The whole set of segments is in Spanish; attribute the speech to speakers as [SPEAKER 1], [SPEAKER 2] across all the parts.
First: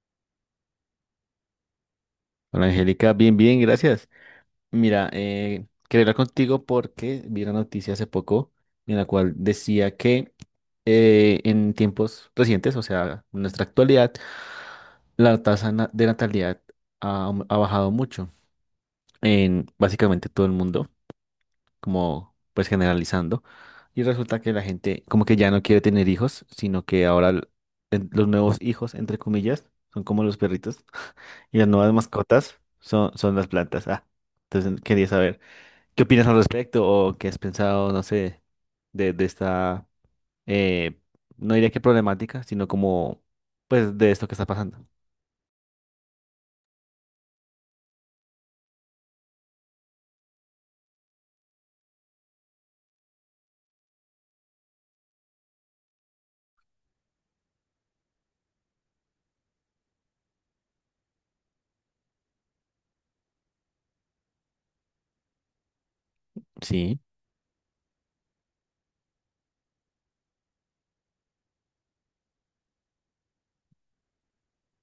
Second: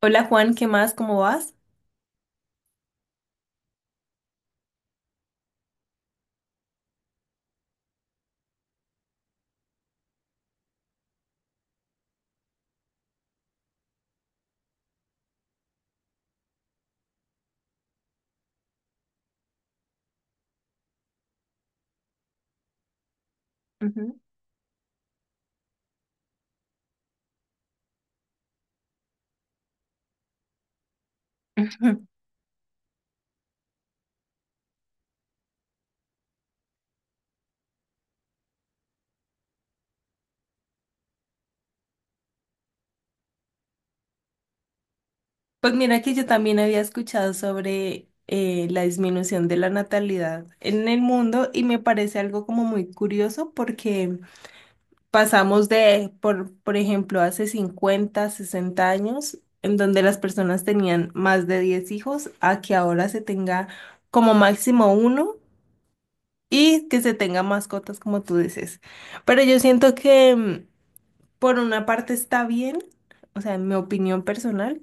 [SPEAKER 1] Hola Juan, ¿qué más? ¿Cómo vas?
[SPEAKER 2] Hola Angélica, bien, bien, gracias. Mira, quería hablar contigo porque vi una noticia hace poco en la cual decía que en tiempos recientes, o sea, en nuestra actualidad, la de natalidad ha bajado mucho en básicamente todo el mundo, como pues generalizando, y
[SPEAKER 1] Ujú.
[SPEAKER 2] resulta que la gente como que ya no quiere tener hijos, sino que ahora los nuevos hijos, entre comillas, son como los perritos, y las nuevas mascotas son, son las plantas. Ah, entonces quería saber, ¿qué opinas al respecto o qué has pensado, no sé, de esta, eh, no diría que problemática, sino como, pues, de esto que está pasando?
[SPEAKER 1] Pues mira que yo también había escuchado sobre la disminución de la natalidad en el mundo y me parece algo como muy curioso porque pasamos de, por ejemplo, hace 50, 60 años, en donde las personas tenían más de 10 hijos, a que ahora se tenga como máximo uno y que
[SPEAKER 2] Sí,
[SPEAKER 1] se tenga mascotas, como tú dices. Pero yo siento que... por una parte está bien, o sea, en mi opinión personal,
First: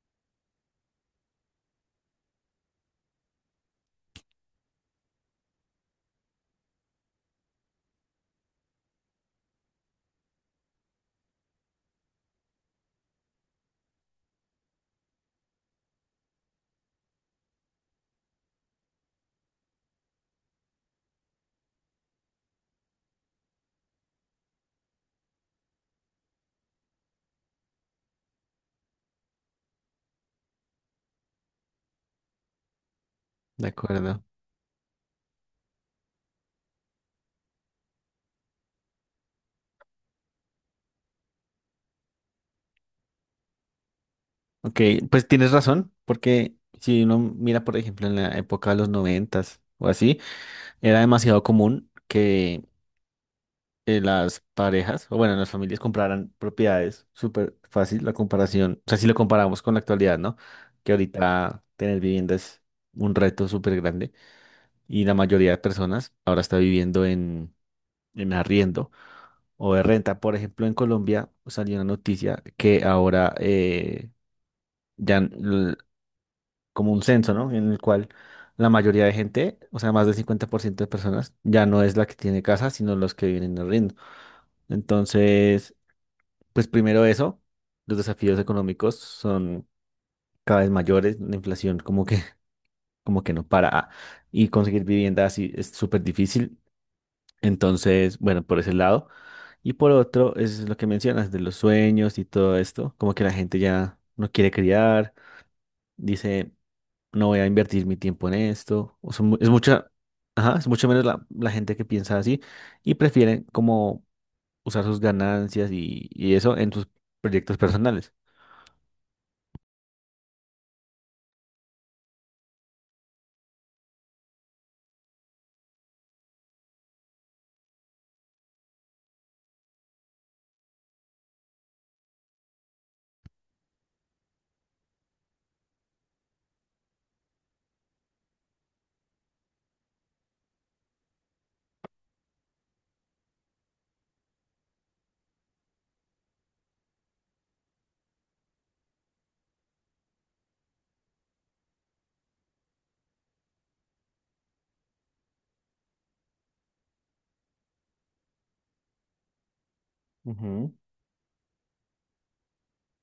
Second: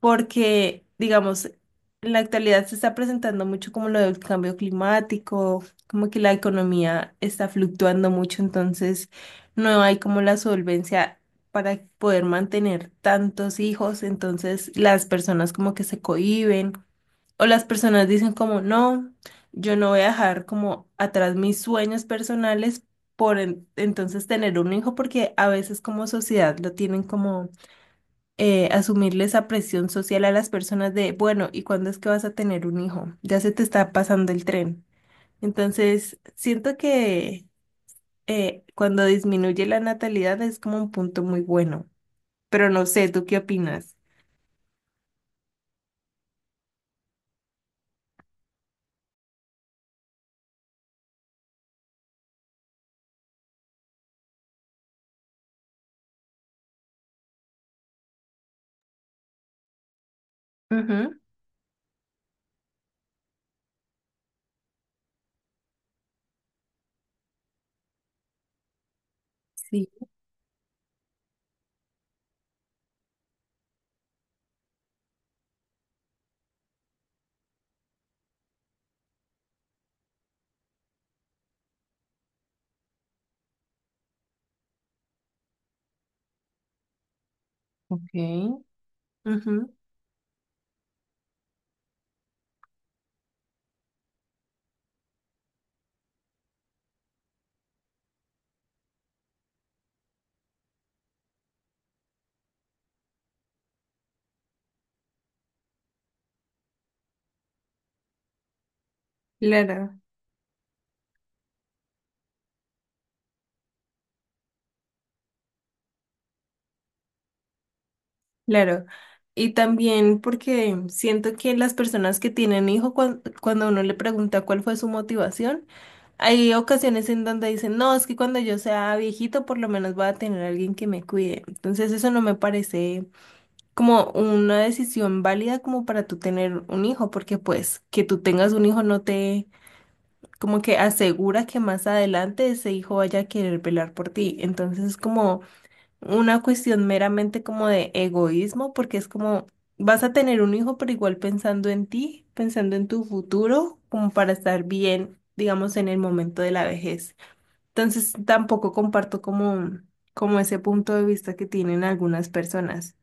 [SPEAKER 1] porque, digamos, en la actualidad se está presentando mucho como lo del cambio climático, como que la economía está fluctuando mucho, entonces no hay como la solvencia para poder mantener tantos hijos, entonces las personas como que se cohíben. O las personas dicen como, no, yo no voy a dejar como atrás mis sueños personales por entonces tener un hijo, porque a veces como sociedad lo tienen como asumirle esa presión social a las personas de, bueno, ¿y cuándo es que vas a tener un hijo? Ya se te
[SPEAKER 2] de
[SPEAKER 1] está
[SPEAKER 2] acuerdo.
[SPEAKER 1] pasando el tren. Entonces, siento que cuando disminuye la natalidad es como un punto muy bueno, pero no sé, ¿tú qué opinas?
[SPEAKER 2] Ok, pues tienes razón, porque si uno mira, por ejemplo, en la época de los noventas o así, era demasiado común que las parejas, o bueno, las familias compraran propiedades. Súper fácil la comparación. O sea, si lo comparamos con la actualidad, ¿no? Que
[SPEAKER 1] Ujú,
[SPEAKER 2] ahorita tener vivienda es un reto súper grande. Y la mayoría de personas ahora está viviendo en arriendo o de
[SPEAKER 1] sí,
[SPEAKER 2] renta. Por ejemplo, en Colombia salió una noticia que ahora ya l- como un censo, ¿no? En el cual la mayoría de gente, o sea, más del 50% de personas, ya no es la que tiene casa, sino los que viven en arriendo. Entonces, pues primero eso, los
[SPEAKER 1] ok,
[SPEAKER 2] desafíos económicos
[SPEAKER 1] ujú,
[SPEAKER 2] son cada vez mayores, la inflación como que, como que no para ah, y conseguir vivienda así es súper difícil. Entonces, bueno, por ese lado. Y por otro, es lo que mencionas de los sueños y todo esto, como que la gente ya no quiere criar, dice, no voy a invertir mi tiempo en esto. O sea, es mucha,
[SPEAKER 1] Lara.
[SPEAKER 2] ajá, es mucho menos la gente que piensa así y prefieren como usar sus ganancias y eso en sus proyectos personales.
[SPEAKER 1] Claro, y también porque siento que las personas que tienen hijo, cuando uno le pregunta cuál fue su motivación, hay ocasiones en donde dicen, no, es que cuando yo sea viejito por lo menos voy a tener a alguien que me cuide. Entonces eso no me parece como una decisión válida como para tú tener un hijo, porque pues que tú tengas un hijo no te como que asegura que más adelante ese hijo vaya a querer velar por ti. Entonces es como una cuestión meramente como de egoísmo, porque es como vas a tener un hijo, pero igual pensando en ti, pensando en tu futuro, como para estar bien, digamos, en el momento de la vejez. Entonces, tampoco comparto como, como ese
[SPEAKER 2] Ujú.
[SPEAKER 1] punto de vista que tienen algunas personas,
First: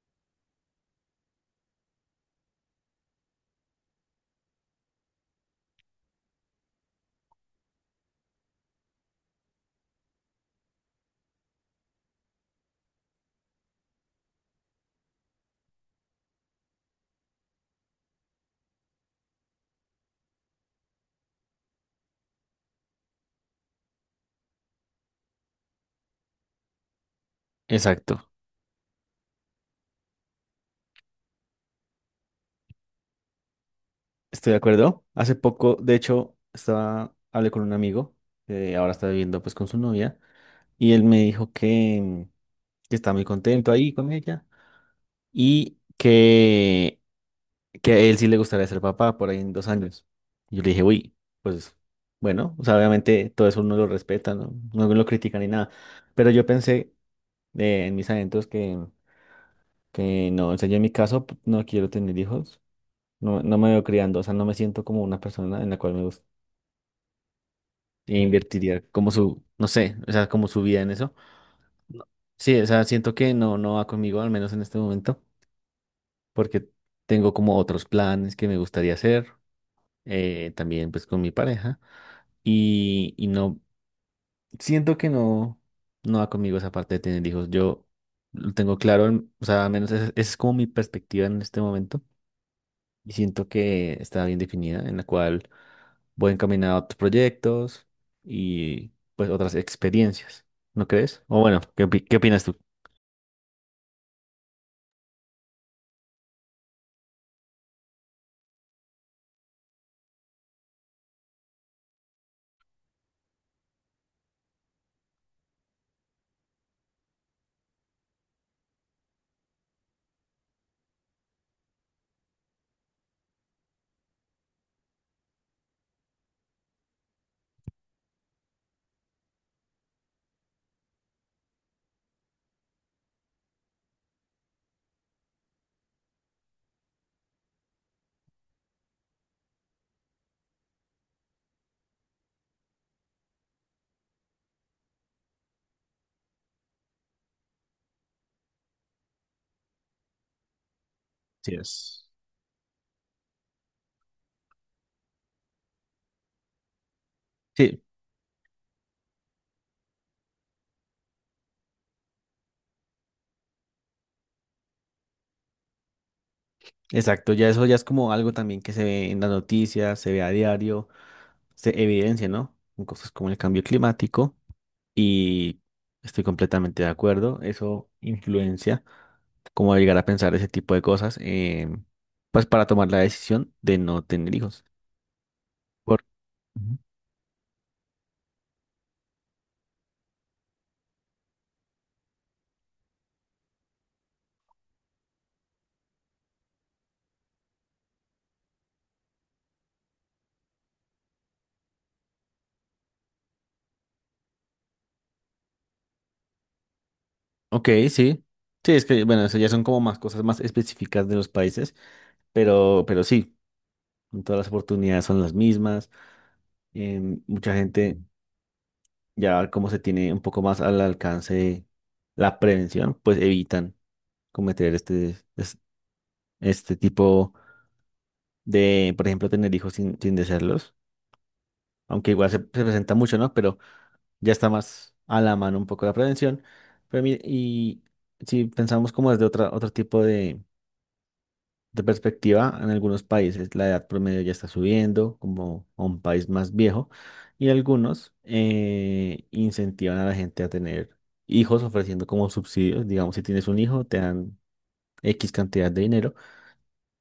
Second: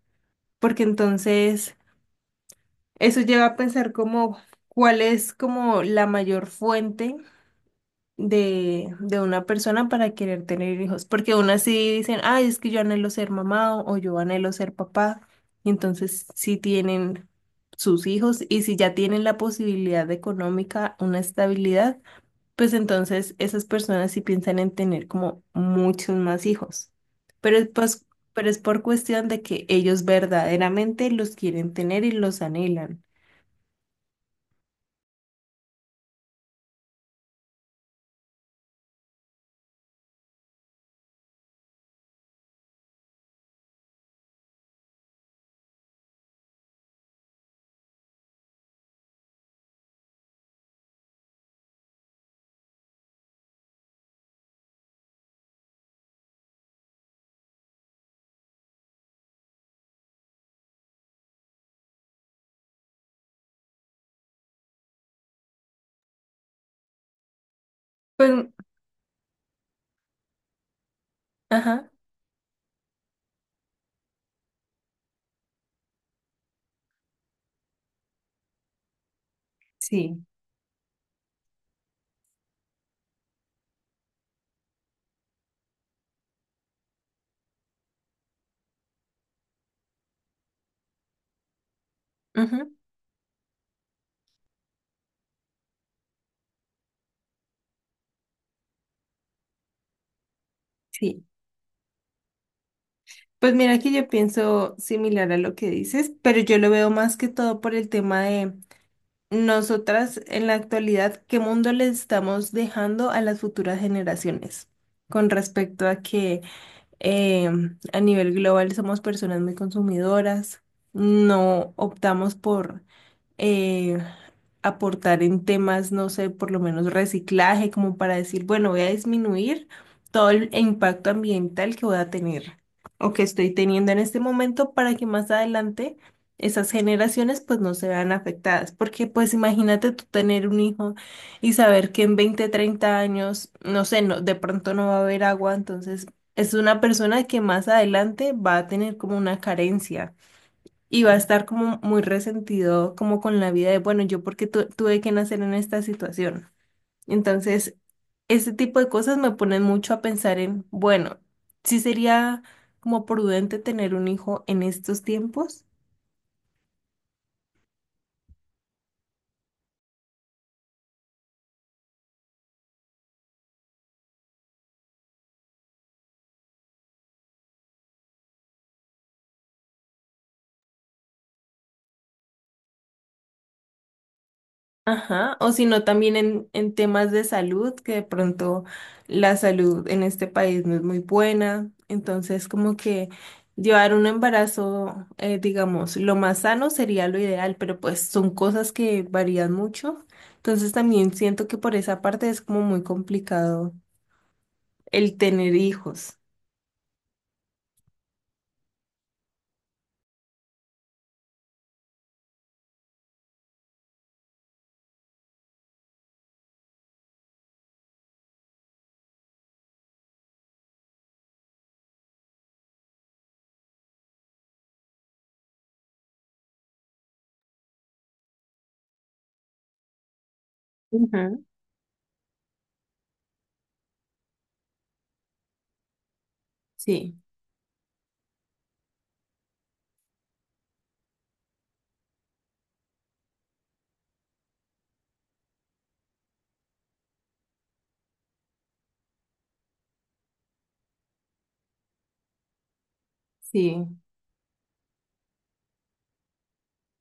[SPEAKER 1] porque entonces eso lleva a pensar como cuál es como la mayor fuente de una persona para querer tener hijos, porque aún así dicen, ay, es que yo anhelo ser mamá o yo anhelo ser papá, y entonces sí tienen sus hijos y si ya tienen la posibilidad económica, una estabilidad, pues entonces esas personas sí piensan en tener como muchos más hijos, pero es pues,
[SPEAKER 2] Exacto.
[SPEAKER 1] pero es por cuestión de que ellos verdaderamente los quieren tener y los anhelan.
[SPEAKER 2] Estoy de acuerdo. Hace poco, de hecho, estaba, hablé con un amigo que ahora está viviendo pues con su novia y él me dijo que está muy contento ahí con ella y que a él sí le gustaría ser papá por ahí en 2 años. Y yo le dije, uy, pues bueno, o sea, obviamente todo eso uno lo respeta, no, no lo critica ni nada, pero yo pensé en mis adentros que no, o sea, yo en mi caso no quiero tener hijos, no, no me veo criando, o sea, no me siento como una persona en la cual me gusta,
[SPEAKER 1] Pues,
[SPEAKER 2] invertiría como su, no sé, o sea, como su vida en eso.
[SPEAKER 1] ajá,
[SPEAKER 2] No. Sí, o sea, siento que no, no va conmigo, al menos en este momento, porque tengo como otros planes que me gustaría hacer,
[SPEAKER 1] sí,
[SPEAKER 2] también pues con mi pareja, y no, siento que no, no va conmigo esa parte de tener hijos, yo lo tengo claro, en- o sea, al menos esa es como mi perspectiva en este momento
[SPEAKER 1] ujú,
[SPEAKER 2] y siento que está bien definida, en la cual voy encaminado a otros proyectos y pues otras experiencias, ¿no crees?
[SPEAKER 1] sí.
[SPEAKER 2] O bueno, ¿qué, qué opinas tú?
[SPEAKER 1] Pues mira que yo pienso similar a lo que dices, pero yo lo veo más que todo por el tema de nosotras en la actualidad, qué mundo le estamos dejando a las futuras generaciones con respecto a que eh, a nivel global somos personas muy consumidoras, no optamos por eh, aportar en temas, no sé, por lo menos reciclaje, como para decir, bueno, voy a disminuir todo el impacto ambiental que voy a tener o que estoy teniendo en este momento para que más adelante esas generaciones pues no se vean afectadas. Porque pues imagínate tú tener un hijo y saber que en 20, 30 años, no sé, no, de pronto no va a haber agua, entonces es una persona que más adelante va a tener como una carencia. Y va a estar
[SPEAKER 2] Sí
[SPEAKER 1] como muy
[SPEAKER 2] es.
[SPEAKER 1] resentido, como con la vida de, bueno, yo porque tuve que nacer en esta situación. Entonces,
[SPEAKER 2] Sí,
[SPEAKER 1] ese tipo de cosas me ponen mucho a pensar en, bueno, ¿si sería como prudente tener un hijo en estos tiempos?
[SPEAKER 2] exacto, ya eso ya es como algo también que se ve en las noticias, se ve a diario, se evidencia, ¿no? En cosas como el cambio climático y estoy completamente de acuerdo, eso influencia como a llegar a pensar ese tipo de cosas, pues para tomar la decisión de no tener hijos.
[SPEAKER 1] Ajá, o si no,
[SPEAKER 2] Por-
[SPEAKER 1] también en
[SPEAKER 2] Ujú.
[SPEAKER 1] temas de salud, que de pronto la salud en este país no es muy buena, entonces como que llevar un embarazo, digamos, lo más sano sería lo ideal, pero pues son cosas que varían mucho, entonces también siento que por esa parte es como muy complicado el tener hijos.
[SPEAKER 2] Ok, sí. Sí, es que, bueno, eso ya son como más cosas más específicas de los países, pero sí, todas las oportunidades son las mismas. Mucha gente, ya como se tiene un poco más al alcance la prevención, pues evitan cometer este, este tipo de, por ejemplo, tener hijos sin, sin desearlos,
[SPEAKER 1] Ujú.
[SPEAKER 2] aunque igual se, se presenta mucho, ¿no? Pero ya está más a la mano un poco la prevención. Pero,
[SPEAKER 1] Sí,
[SPEAKER 2] y si pensamos como desde otra, otro tipo de perspectiva, en algunos países la edad promedio ya está subiendo, como a un país más viejo, y algunos incentivan a la gente a tener hijos ofreciendo como subsidios. Digamos, si tienes un hijo,
[SPEAKER 1] sí,
[SPEAKER 2] te dan X cantidad de dinero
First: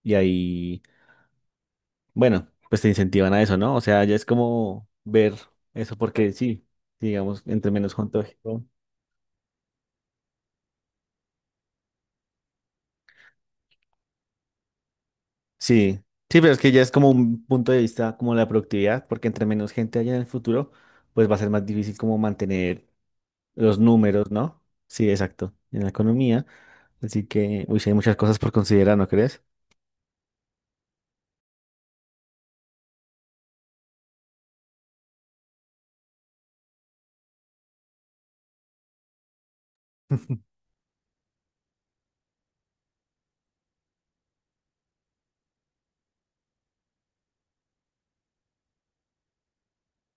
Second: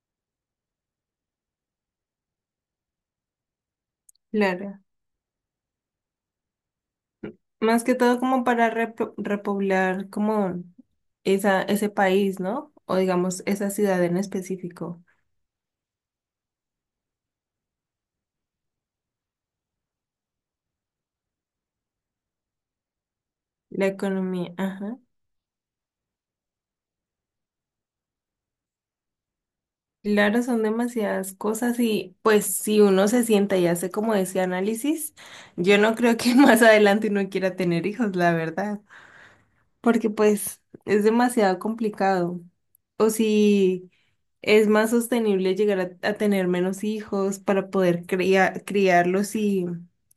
[SPEAKER 2] y ahí, bueno, pues te incentivan a eso, ¿no? O sea, ya es
[SPEAKER 1] claro.
[SPEAKER 2] como ver eso porque sí, digamos, entre
[SPEAKER 1] Más que
[SPEAKER 2] menos
[SPEAKER 1] todo como
[SPEAKER 2] contagio.
[SPEAKER 1] para repoblar como esa, ese país, ¿no? O digamos, esa ciudad en específico,
[SPEAKER 2] Sí, sí, pero es que ya es como un punto de vista como la productividad, porque entre menos gente haya en el futuro, pues va a ser más difícil como mantener los
[SPEAKER 1] la
[SPEAKER 2] números,
[SPEAKER 1] economía,
[SPEAKER 2] ¿no?
[SPEAKER 1] ajá.
[SPEAKER 2] Sí, exacto, en la economía. Así que, uy, sí, hay muchas cosas por considerar, ¿no crees?
[SPEAKER 1] Claro, son demasiadas cosas y pues si uno se sienta y hace como ese análisis, yo no creo que más adelante uno quiera tener hijos, la verdad. Porque pues es demasiado complicado. O si es más sostenible llegar a tener menos hijos para poder criarlos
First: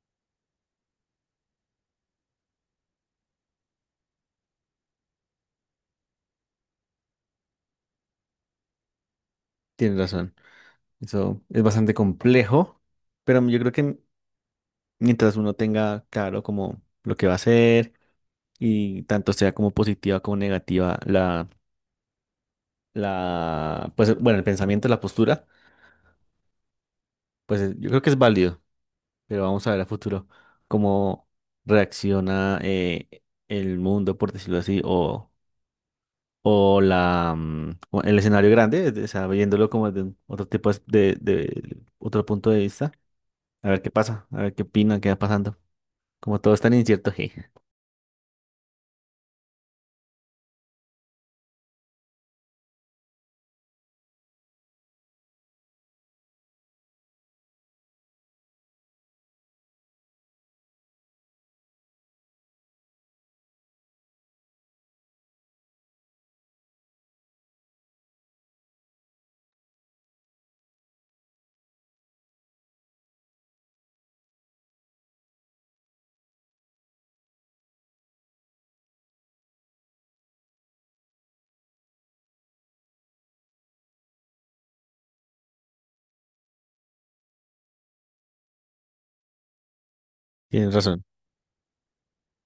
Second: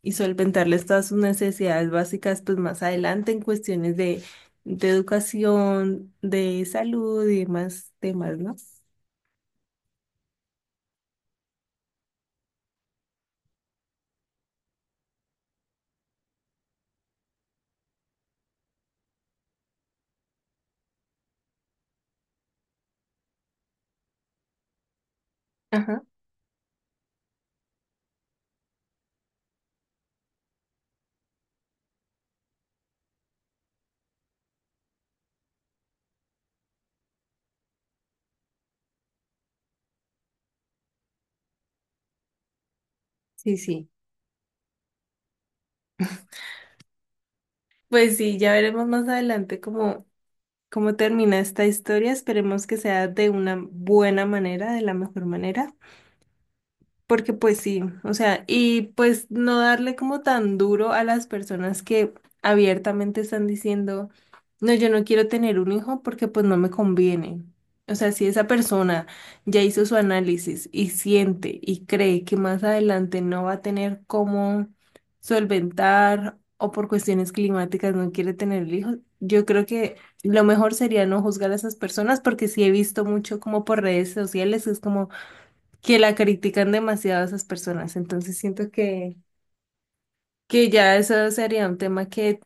[SPEAKER 1] y solventarles todas sus necesidades básicas, pues más adelante en cuestiones de educación, de salud y demás temas, ¿no?
[SPEAKER 2] Tienes razón. Eso es bastante complejo, pero yo creo que mientras uno tenga claro como lo que va a hacer y tanto sea como positiva como negativa la, pues bueno, el pensamiento, la postura,
[SPEAKER 1] Ajá,
[SPEAKER 2] pues yo creo que es válido, pero vamos a ver a futuro cómo reacciona el mundo, por decirlo así, o la, mm, o el escenario grande, de- o sea, viéndolo como de un- otro tipo de otro punto de vista,
[SPEAKER 1] sí,
[SPEAKER 2] a ver
[SPEAKER 1] sí.
[SPEAKER 2] qué pasa, a ver qué opinan, qué va pasando. Como todo es tan incierto, je.
[SPEAKER 1] Pues sí, ya veremos más adelante cómo, cómo termina esta historia. Esperemos que sea de una buena manera, de la mejor manera. Porque pues sí, o sea, y pues no darle como tan duro a las personas que abiertamente están diciendo, no, yo no quiero tener un hijo porque pues no me conviene. O sea, si esa persona ya hizo su análisis y siente y cree que más adelante no va a tener cómo solventar o por cuestiones climáticas no quiere tener el hijo, yo creo que lo mejor sería no juzgar a esas personas porque sí he visto mucho como por redes sociales, es como que la critican demasiado a esas personas. Entonces siento que
[SPEAKER 2] Tienes
[SPEAKER 1] ya
[SPEAKER 2] razón,
[SPEAKER 1] eso sería un tema que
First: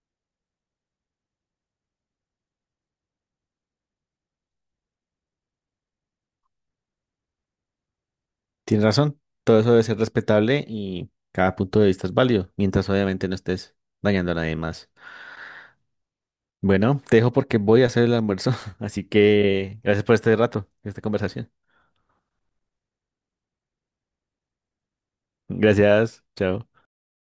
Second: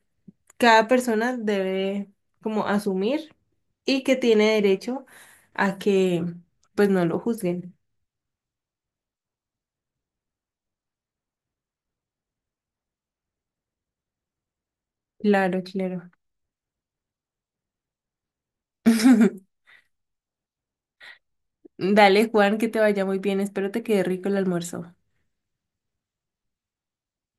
[SPEAKER 1] cada persona debe como asumir y que tiene derecho a que pues no lo juzguen.
[SPEAKER 2] tienes razón. Todo eso debe ser respetable y cada punto de vista es válido, mientras obviamente no estés dañando a nadie más.
[SPEAKER 1] Claro, claro.
[SPEAKER 2] Bueno, te dejo porque voy a hacer el almuerzo, así que gracias por este rato, esta conversación.
[SPEAKER 1] Dale, Juan, que te vaya muy bien. Espero te quede rico el almuerzo.
[SPEAKER 2] Gracias, chao.